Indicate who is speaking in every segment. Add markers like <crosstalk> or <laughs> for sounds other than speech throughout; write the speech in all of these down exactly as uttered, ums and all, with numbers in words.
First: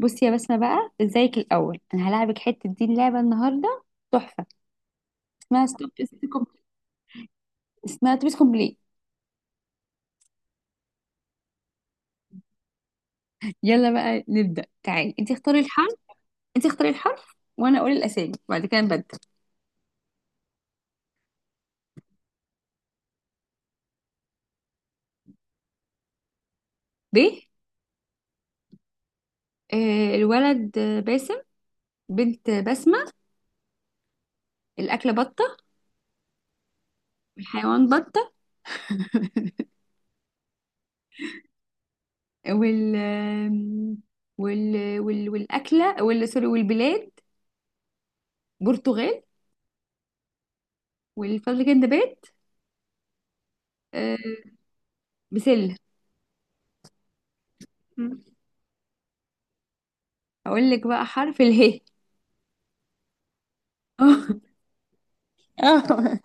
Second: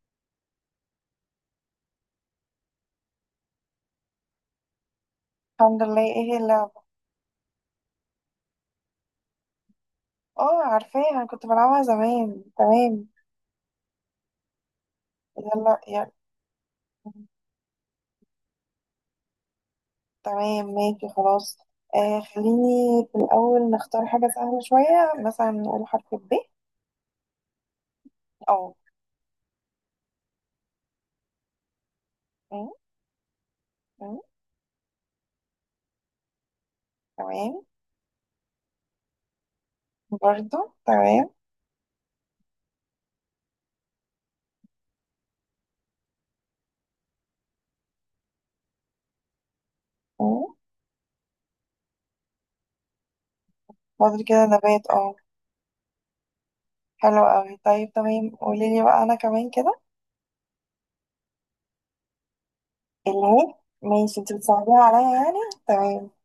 Speaker 1: بصي يا بسمة بقى، ازيك الأول؟ أنا هلاعبك حتة دي اللعبة النهاردة، تحفة. اسمها
Speaker 2: الحمد
Speaker 1: ستوب.
Speaker 2: لله. ايه هي اللعبة؟
Speaker 1: اسمها توبيس كومبلي.
Speaker 2: اه، عارفاها، انا كنت بلعبها زمان. تمام.
Speaker 1: يلا بقى نبدأ، تعالي انت اختاري
Speaker 2: يلا
Speaker 1: الحرف.
Speaker 2: يلا.
Speaker 1: انت اختاري الحرف وأنا أقول الأسامي، وبعد كده نبدل.
Speaker 2: تمام، ماشي، خلاص. آه خليني في الأول نختار حاجة سهلة شوية، مثلا نقول حرف ب.
Speaker 1: ب.
Speaker 2: اه.
Speaker 1: آه، الولد آه، باسم. بنت آه،
Speaker 2: م-
Speaker 1: بسمة.
Speaker 2: م-
Speaker 1: الأكلة بطة.
Speaker 2: تمام.
Speaker 1: والحيوان بطة.
Speaker 2: برضو. تمام.
Speaker 1: وال آم، وال وال والأكلة وال سوري، والبلاد برتغال.
Speaker 2: م.
Speaker 1: والفضل كان نبات. آه،
Speaker 2: فاضل كده نبات، اه.
Speaker 1: بسلة.
Speaker 2: حلو اوي، طيب تمام، قوليلي بقى انا كمان كده.
Speaker 1: هقول لك بقى حرف اله.
Speaker 2: اله. ماشي،
Speaker 1: اه.
Speaker 2: انت بتصعبيها عليا يعني.
Speaker 1: <laughs>
Speaker 2: تمام.
Speaker 1: اه.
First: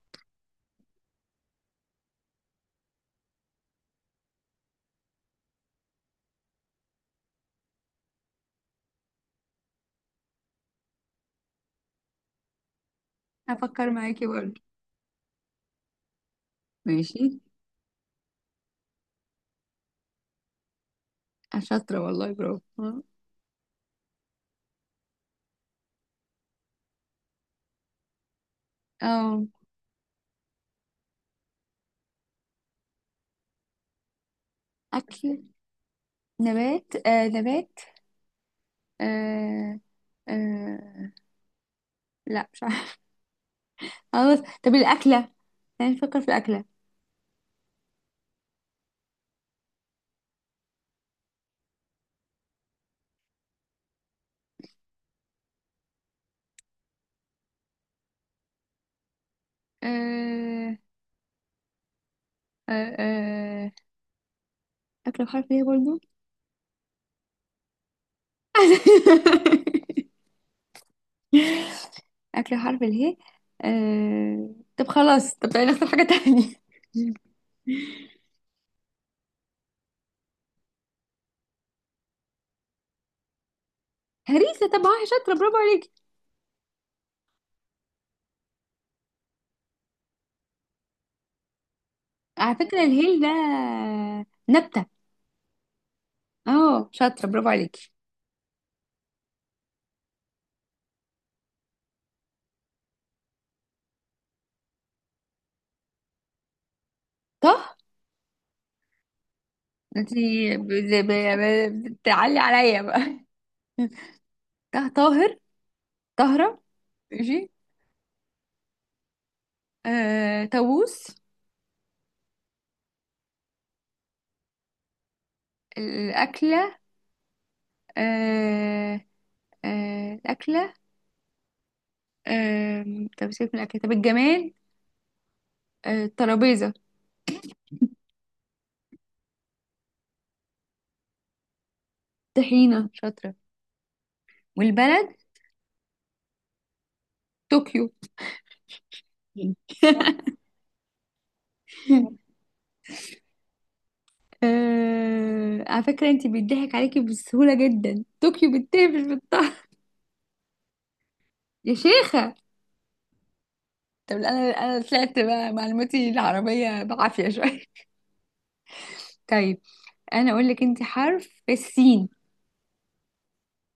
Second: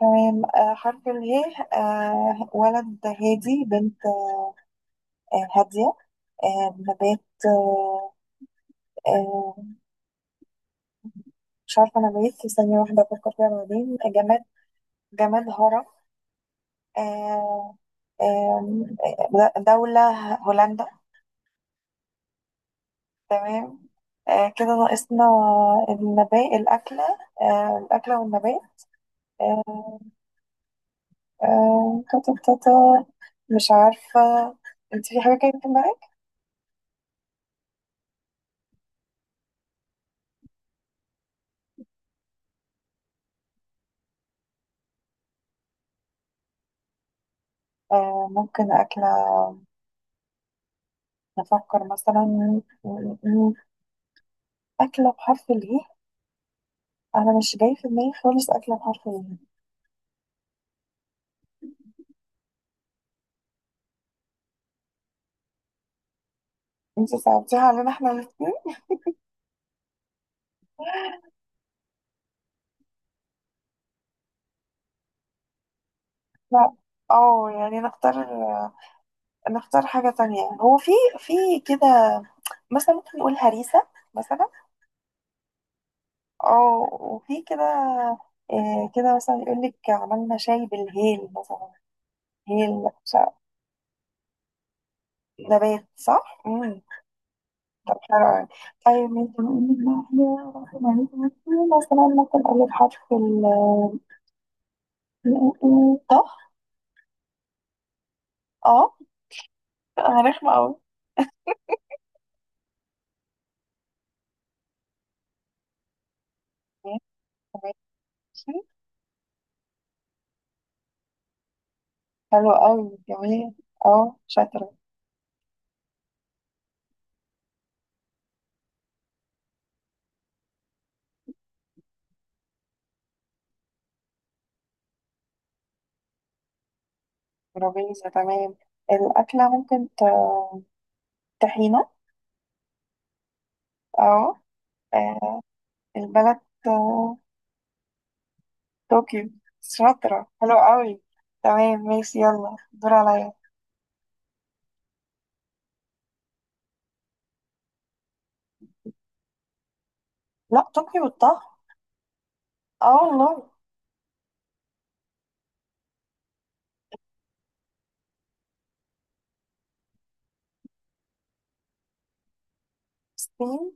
Speaker 2: تمام. آه حرف اله. آه ولد هادي، بنت آه، هادية. آه، نبات. آه، آه، مش عارفة نبات، في ثانية واحدة أفكر فيها.
Speaker 1: هفكر
Speaker 2: بعدين
Speaker 1: معاكي
Speaker 2: جماد.
Speaker 1: برضه.
Speaker 2: جماد هرة.
Speaker 1: ماشي.
Speaker 2: آه، آم، آه، دولة هولندا.
Speaker 1: شاطرة والله، برافو. اه.
Speaker 2: تمام. آه، كده ناقصنا النبات الأكلة. آه، الأكلة والنبات.
Speaker 1: آه،
Speaker 2: آه، آه، تاتا تاتا، مش عارفة. انت في حاجة
Speaker 1: أكل.
Speaker 2: كده في دماغك؟
Speaker 1: نبات آه نبات آه آه لا مش عارفة. <laughs> خلاص. طب الأكلة، يعني نفكر في الأكلة.
Speaker 2: آه، ممكن أكلة. نفكر مثلا م- م- أكلة بحرف الإيه؟ أنا مش جاي في دماغي خالص أكلة بحرف الإيه.
Speaker 1: آه آه آه أكلة بحرف ايه برضه.
Speaker 2: انت صعبتيها علينا احنا الاثنين.
Speaker 1: <laughs> أكلة بحرف اله. آه طب خلاص. طب تعالي نختار حاجة تانية.
Speaker 2: لا. اه يعني نختار نختار حاجة تانية. هو في في كده مثلا، ممكن نقول هريسة.
Speaker 1: <laughs>
Speaker 2: مثلا.
Speaker 1: هريسة، طب اه شاطرة برافو عليكي.
Speaker 2: اه وفي كده. آه، كده مثلا يقول لك عملنا شاي بالهيل مثلا.
Speaker 1: على فكرة
Speaker 2: هيل
Speaker 1: الهيل ده
Speaker 2: شا-
Speaker 1: نبتة.
Speaker 2: نبات، صح؟ امم
Speaker 1: اه شاطرة برافو عليكي.
Speaker 2: طب حلو أوي. طيب انت بقول لك بقى حاجة رقم عليكي، مثلا مثلاً ممكن اقول لك حرف ال ال- ال- ط.
Speaker 1: طه.
Speaker 2: اه. انا رخمة
Speaker 1: انتي ب-
Speaker 2: قوي.
Speaker 1: ب- ب- يعني بتعلي عليا بقى. <laughs> ط- طاهر. طهرة. ماشي. آه... طاووس.
Speaker 2: حلو قوي، جميل. اه، شاطرة.
Speaker 1: الأكلة. آه... آه... الأكلة. آه... طب سيبك من الأكلة، طب الجمال. آه... الترابيزة.
Speaker 2: ترابيزة، تمام. الأكلة ممكن ت- طحينة.
Speaker 1: طحينة، شاطرة.
Speaker 2: اه.
Speaker 1: والبلد
Speaker 2: آه، البلد آه،
Speaker 1: طوكيو.
Speaker 2: طوكيو.
Speaker 1: <laughs>
Speaker 2: شاطرة، حلو قوي. تمام، ماشي، يلا دور عليا.
Speaker 1: آه... على فكرة انتي بيضحك عليكي بسهولة جدا. طوكيو بالتاء مش بالطه.
Speaker 2: لا، طوكيو الطهي.
Speaker 1: يا شيخة.
Speaker 2: اه والله.
Speaker 1: طب انا انا طلعت بقى معلوماتي العربية بعافية شوية. طيب انا اقول لك انت حرف السين.
Speaker 2: الصين.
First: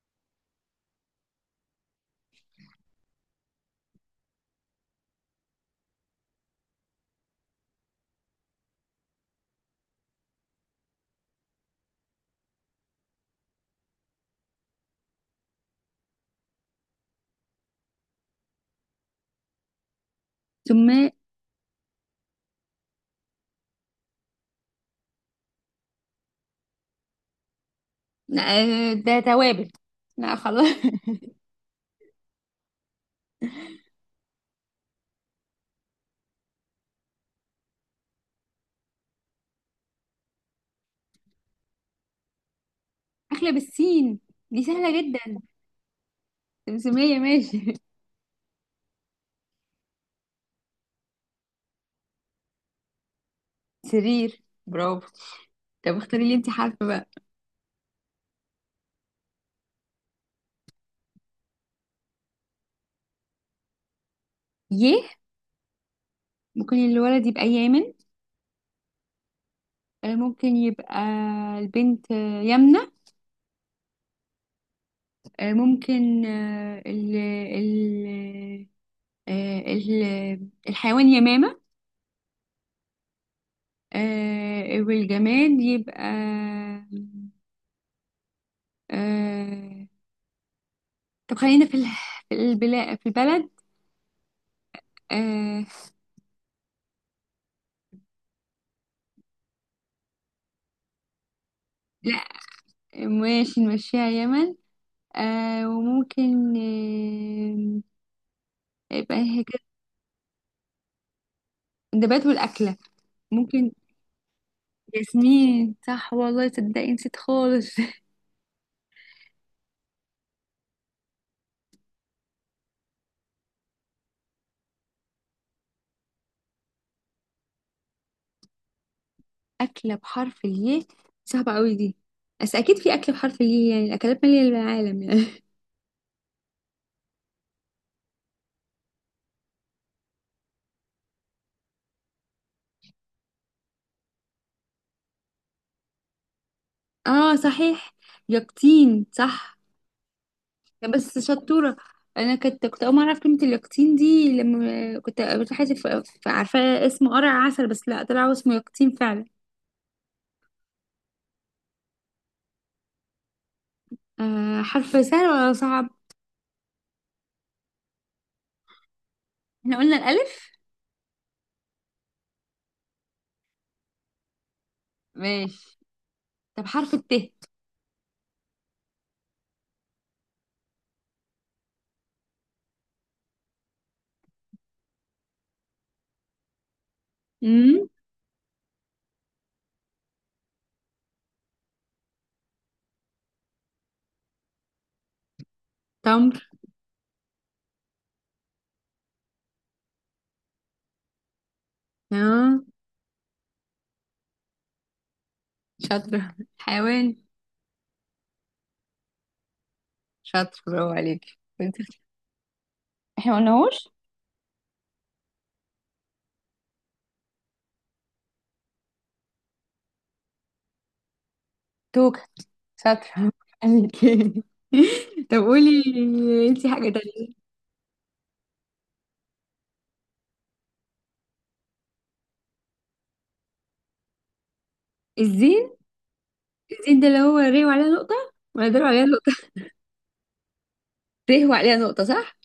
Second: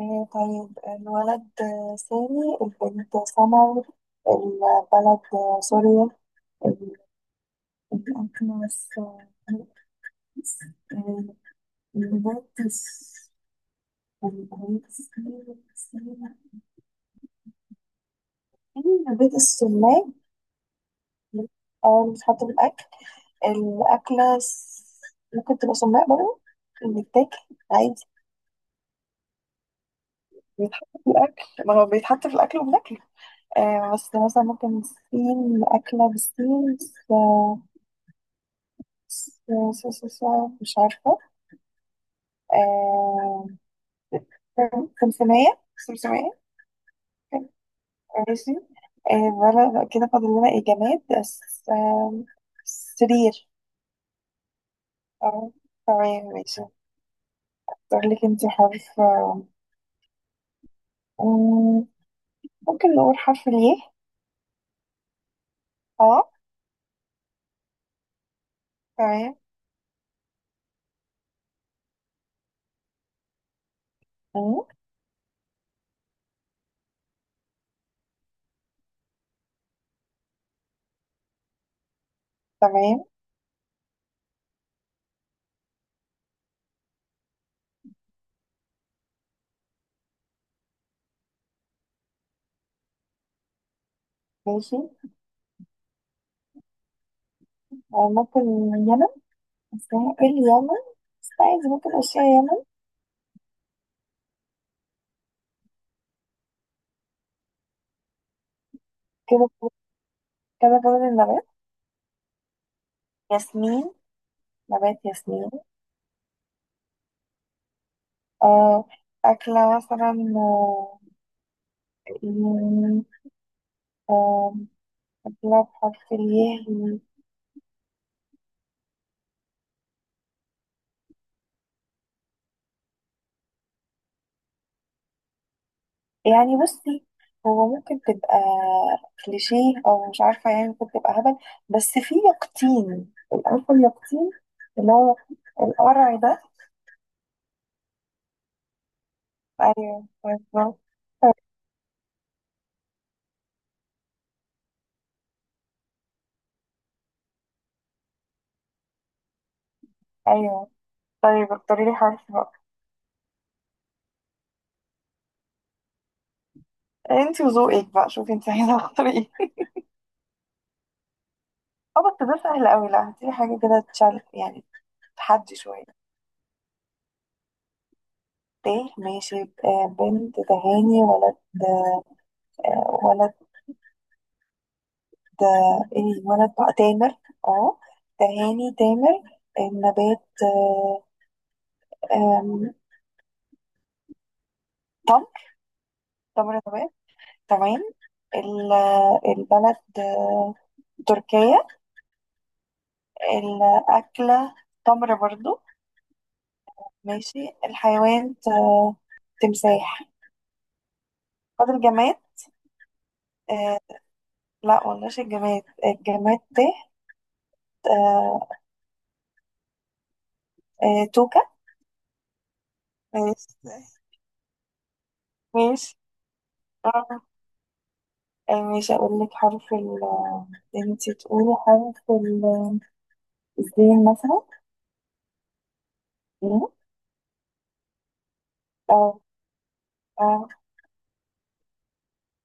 Speaker 2: آه، طيب الولد آه، سامي، البنت سمر. البلد آه، سوريا. ال- الأكلة الس- آه، البنت. أنا بيت السماق.
Speaker 1: ثم
Speaker 2: اه، اللي بتحط بالأكل. الأكلة س- ممكن تبقى سماق برضه، بيتاكل عادي،
Speaker 1: آه، ده توابل. لا خلاص.
Speaker 2: بيتحط في الأكل، ما هو بيتحط في الأكل وبناكله. آه، بس مثلا ممكن سين أكلة بالسين. س- س- س- س- س- مش عارفة.
Speaker 1: <laughs>
Speaker 2: آه.
Speaker 1: اكله بالسين دي سهله جدا.
Speaker 2: سمسمية سمسمية.
Speaker 1: سمسميه، ماشي.
Speaker 2: ماشي. آه بلا- كده فاضل لنا إيه، جماد بس. آه، سرير.
Speaker 1: <laughs> سرير، برافو.
Speaker 2: اه.
Speaker 1: طب
Speaker 2: تمام،
Speaker 1: اختاري لي انت
Speaker 2: ماشي.
Speaker 1: حرف بقى.
Speaker 2: اختار لك انت حرف آه، مم، ممكن نقول حرف الياء.
Speaker 1: ي.
Speaker 2: اه.
Speaker 1: ممكن الولد يبقى يامن.
Speaker 2: تمام.
Speaker 1: آه، ممكن يبقى البنت آه، يمنة.
Speaker 2: مم،
Speaker 1: آه، ممكن آه، ال ال آه، ال- الحيوان يمامة.
Speaker 2: تمام،
Speaker 1: آه، والجماد يبقى. آه، طب خلينا في ال- في البلاد في البلد.
Speaker 2: ماشي.
Speaker 1: آه.
Speaker 2: آه، ممكن يمن. بس ممكن يمن. بس عايز ممكن اشياء
Speaker 1: لا
Speaker 2: يمن.
Speaker 1: ماشي، نمشيها يمن. آه وممكن آه يبقى هي
Speaker 2: كده.
Speaker 1: كده.
Speaker 2: كده جوز النبات،
Speaker 1: النبات والأكلة ممكن
Speaker 2: ياسمين. نبات ياسمين.
Speaker 1: ياسمين، صح. والله تصدقي نسيت خالص. <laughs>
Speaker 2: آه، أكلة مثلا آه، مم، آه، أكلة بحرف الياء.
Speaker 1: أكلة بحرف الياء. صعبة قوي دي، بس أكيد في أكلة بحرف الياء، يعني الأكلات مالية العالم يعني.
Speaker 2: يعني بصي، هو ممكن تبقى كليشيه او مش عارفه، يعني ممكن تبقى هبل، بس في يقطين. عارفه اليقطين، اللي هو القرع ده.
Speaker 1: <laughs> اه صحيح، يقطين صح.
Speaker 2: ايوه، بالظبط.
Speaker 1: بس شطورة. انا كنت كنت اول ما اعرف كلمة اليقطين دي، لما كنت قابلت حد ف- ف- عارفة اسمه قرع عسل، بس لا طلع اسمه يقطين فعلا.
Speaker 2: ايوه. طيب اختاري لي حرف بقى.
Speaker 1: آه، حرف سهل ولا صعب؟
Speaker 2: انت وذوقك بقى، شوفي انت عايزه تختاري ايه.
Speaker 1: احنا قلنا الالف.
Speaker 2: اه بس ده سهل قوي، لا هاتي لي حاجه كده تشال يعني، تحدي
Speaker 1: ماشي،
Speaker 2: شويه.
Speaker 1: طب حرف الت.
Speaker 2: ت، ماشي. آه، بنت تهاني، ولد آه، ولد ده، الولد بقى تامر. اه،
Speaker 1: امم،
Speaker 2: تهاني تامر. النبات آه، آم، تمر.
Speaker 1: تمر.
Speaker 2: تمر نبات، تمام. ال- البلد آه، تركيا.
Speaker 1: اه
Speaker 2: الأكلة تمر برضو.
Speaker 1: شاطرة. حيوان.
Speaker 2: ماشي. الحيوان ت- تمساح.
Speaker 1: شاطر، برافو عليكي.
Speaker 2: فاضل
Speaker 1: كنت-
Speaker 2: جماد.
Speaker 1: احنا
Speaker 2: آه،
Speaker 1: قلناهوش.
Speaker 2: لا قلناش الجماد، الجماد تحت. آه، آه توكة.
Speaker 1: توكة، شاطرة برافو
Speaker 2: ماشي.
Speaker 1: عليكي. <laughs> طب قولي
Speaker 2: ماشي.
Speaker 1: انتي حاجة
Speaker 2: آه،
Speaker 1: تانية.
Speaker 2: آه، ماشي، أقول لك حرف ال، انتي تقولي حرف ال- الزين مثلا.
Speaker 1: الزين.
Speaker 2: مم.
Speaker 1: الزين ده اللي هو ري وعليها نقطة، ولا ده اللي عليها
Speaker 2: اه. اه،
Speaker 1: ت وعليها نقطة، صح؟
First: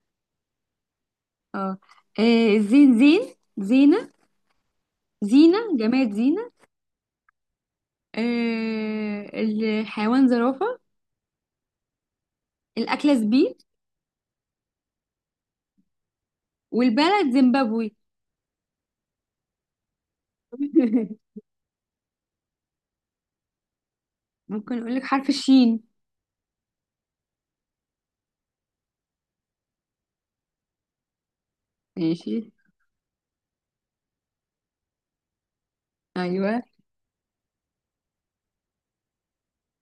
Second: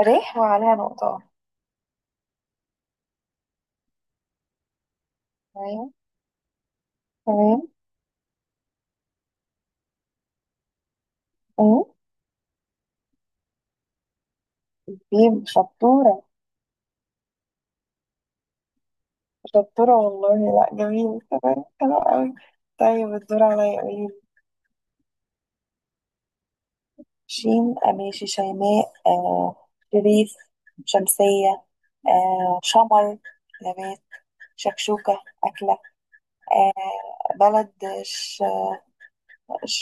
Speaker 2: ريح وعليها نقطة.
Speaker 1: اه. آه، زين، زين، زينة. زينة،
Speaker 2: تمام.
Speaker 1: جماد زينة.
Speaker 2: تمام.
Speaker 1: آه، الحيوان زرافة.
Speaker 2: مم.
Speaker 1: الأكلة زبيب.
Speaker 2: طيب شطورة.
Speaker 1: والبلد زيمبابوي.
Speaker 2: شطورة والله، لا جميل،
Speaker 1: <laughs>
Speaker 2: تمام حلو قوي. طيب الدور عليا، قولي.
Speaker 1: ممكن أقول لك حرف الشين.
Speaker 2: شين آه، ماشي، شيماء، آه شريف، شمسية.
Speaker 1: ماشي.
Speaker 2: آه شمر، نبات. شكشوكة أكلة.
Speaker 1: أيوة.
Speaker 2: آه، بلد. ش... ش...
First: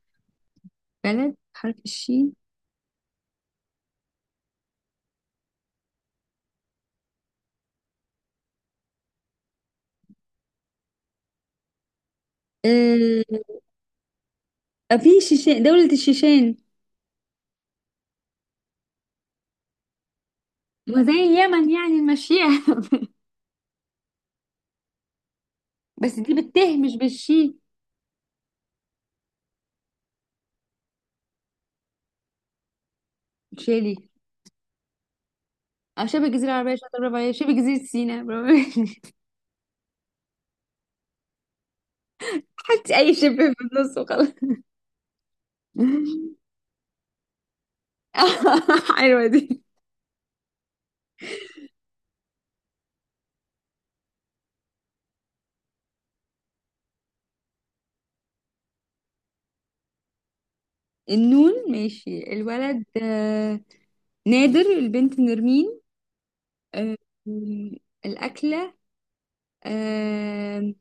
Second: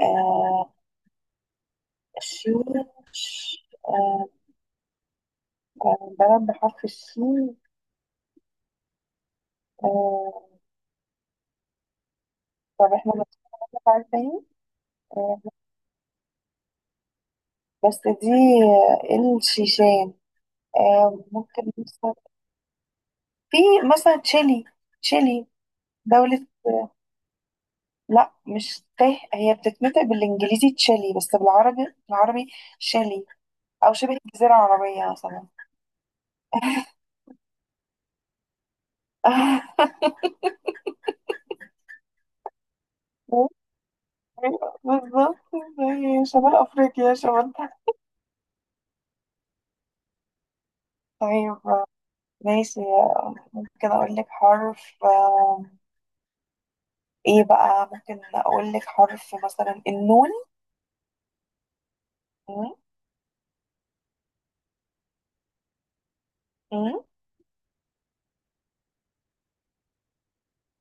Speaker 2: آه
Speaker 1: بلد حرف الشين،
Speaker 2: شين. ش... آه آه، بلد بحرف الشين. آه، طب احنا
Speaker 1: آه،
Speaker 2: بنتكلم عن تاني.
Speaker 1: في
Speaker 2: آه،
Speaker 1: شيشان، دولة الشيشان.
Speaker 2: بس دي آه، الشيشان.
Speaker 1: وزي
Speaker 2: آه، ممكن
Speaker 1: اليمن يعني
Speaker 2: مثلا،
Speaker 1: المشيئة. <laughs>
Speaker 2: في مثلا تشيلي. تشيلي،
Speaker 1: بس دي
Speaker 2: دولة
Speaker 1: بالت
Speaker 2: آه،
Speaker 1: مش بالشين.
Speaker 2: لا مش ته، هي بتتنطق بالانجليزي تشيلي، بس بالعربي بالعربي شيلي. او
Speaker 1: شيلي.
Speaker 2: شبه الجزيرة العربية مثلا.
Speaker 1: اه، شبه الجزيرة العربية، شاطر برافو عليك. شبه جزيرة سيناء، برافو عليك.
Speaker 2: <laughs>
Speaker 1: <laughs> حطي أي شبه في النص وخلاص.
Speaker 2: بالظبط. زي
Speaker 1: <laughs>
Speaker 2: شمال افريقيا شمال تحت.
Speaker 1: <laughs> حلوة دي.
Speaker 2: طيب، ماشي. ممكن اقول لك حرف آه، ايه بقى، ممكن اقول لك حرف مثلا النون.
Speaker 1: النون، ماشي. الولد آه، نادر. البنت نرمين. آه،
Speaker 2: مم.
Speaker 1: الأكلة. آه،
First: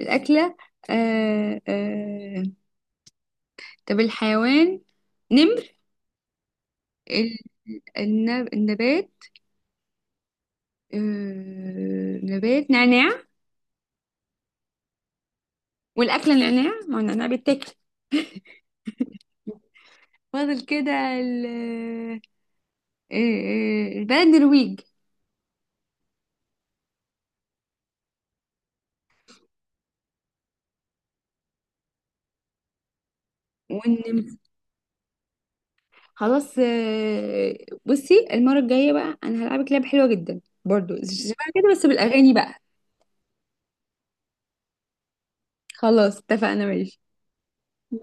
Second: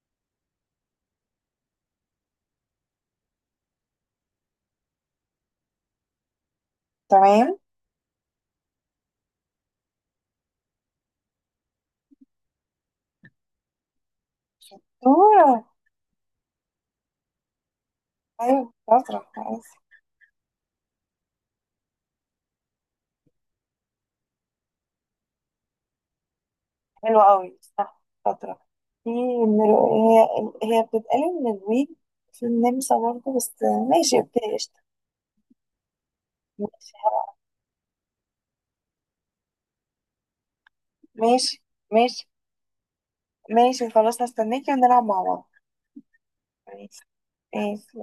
Speaker 1: الأكلة. آه، آه، طب الحيوان نمر. ال-
Speaker 2: تمام.
Speaker 1: النب- النبات. آه، نبات نعناع.
Speaker 2: دورة.
Speaker 1: والأكلة نعناع، ما هو النعناع بيتاكل.
Speaker 2: أيوة، شاطرة كويس.
Speaker 1: فاضل كده ال- آه، آه، البلد نرويج.
Speaker 2: حلوة أوي، صح، شاطرة. في من ال- هي هي بتتقال من الويج، في النمسا برضه بس. ماشي، أوكي، قشطة.
Speaker 1: خلاص. آه، بصي المرة الجاية بقى، انا هلعبك لعبة حلوة جدا برضو شبه
Speaker 2: ماشي،
Speaker 1: كده، بس
Speaker 2: ماشي،
Speaker 1: بالاغاني بقى.
Speaker 2: ماشي، خلاص هستناكي ونلعب مع بعض.
Speaker 1: خلاص اتفقنا، ماشي.
Speaker 2: ماشي. ماشي.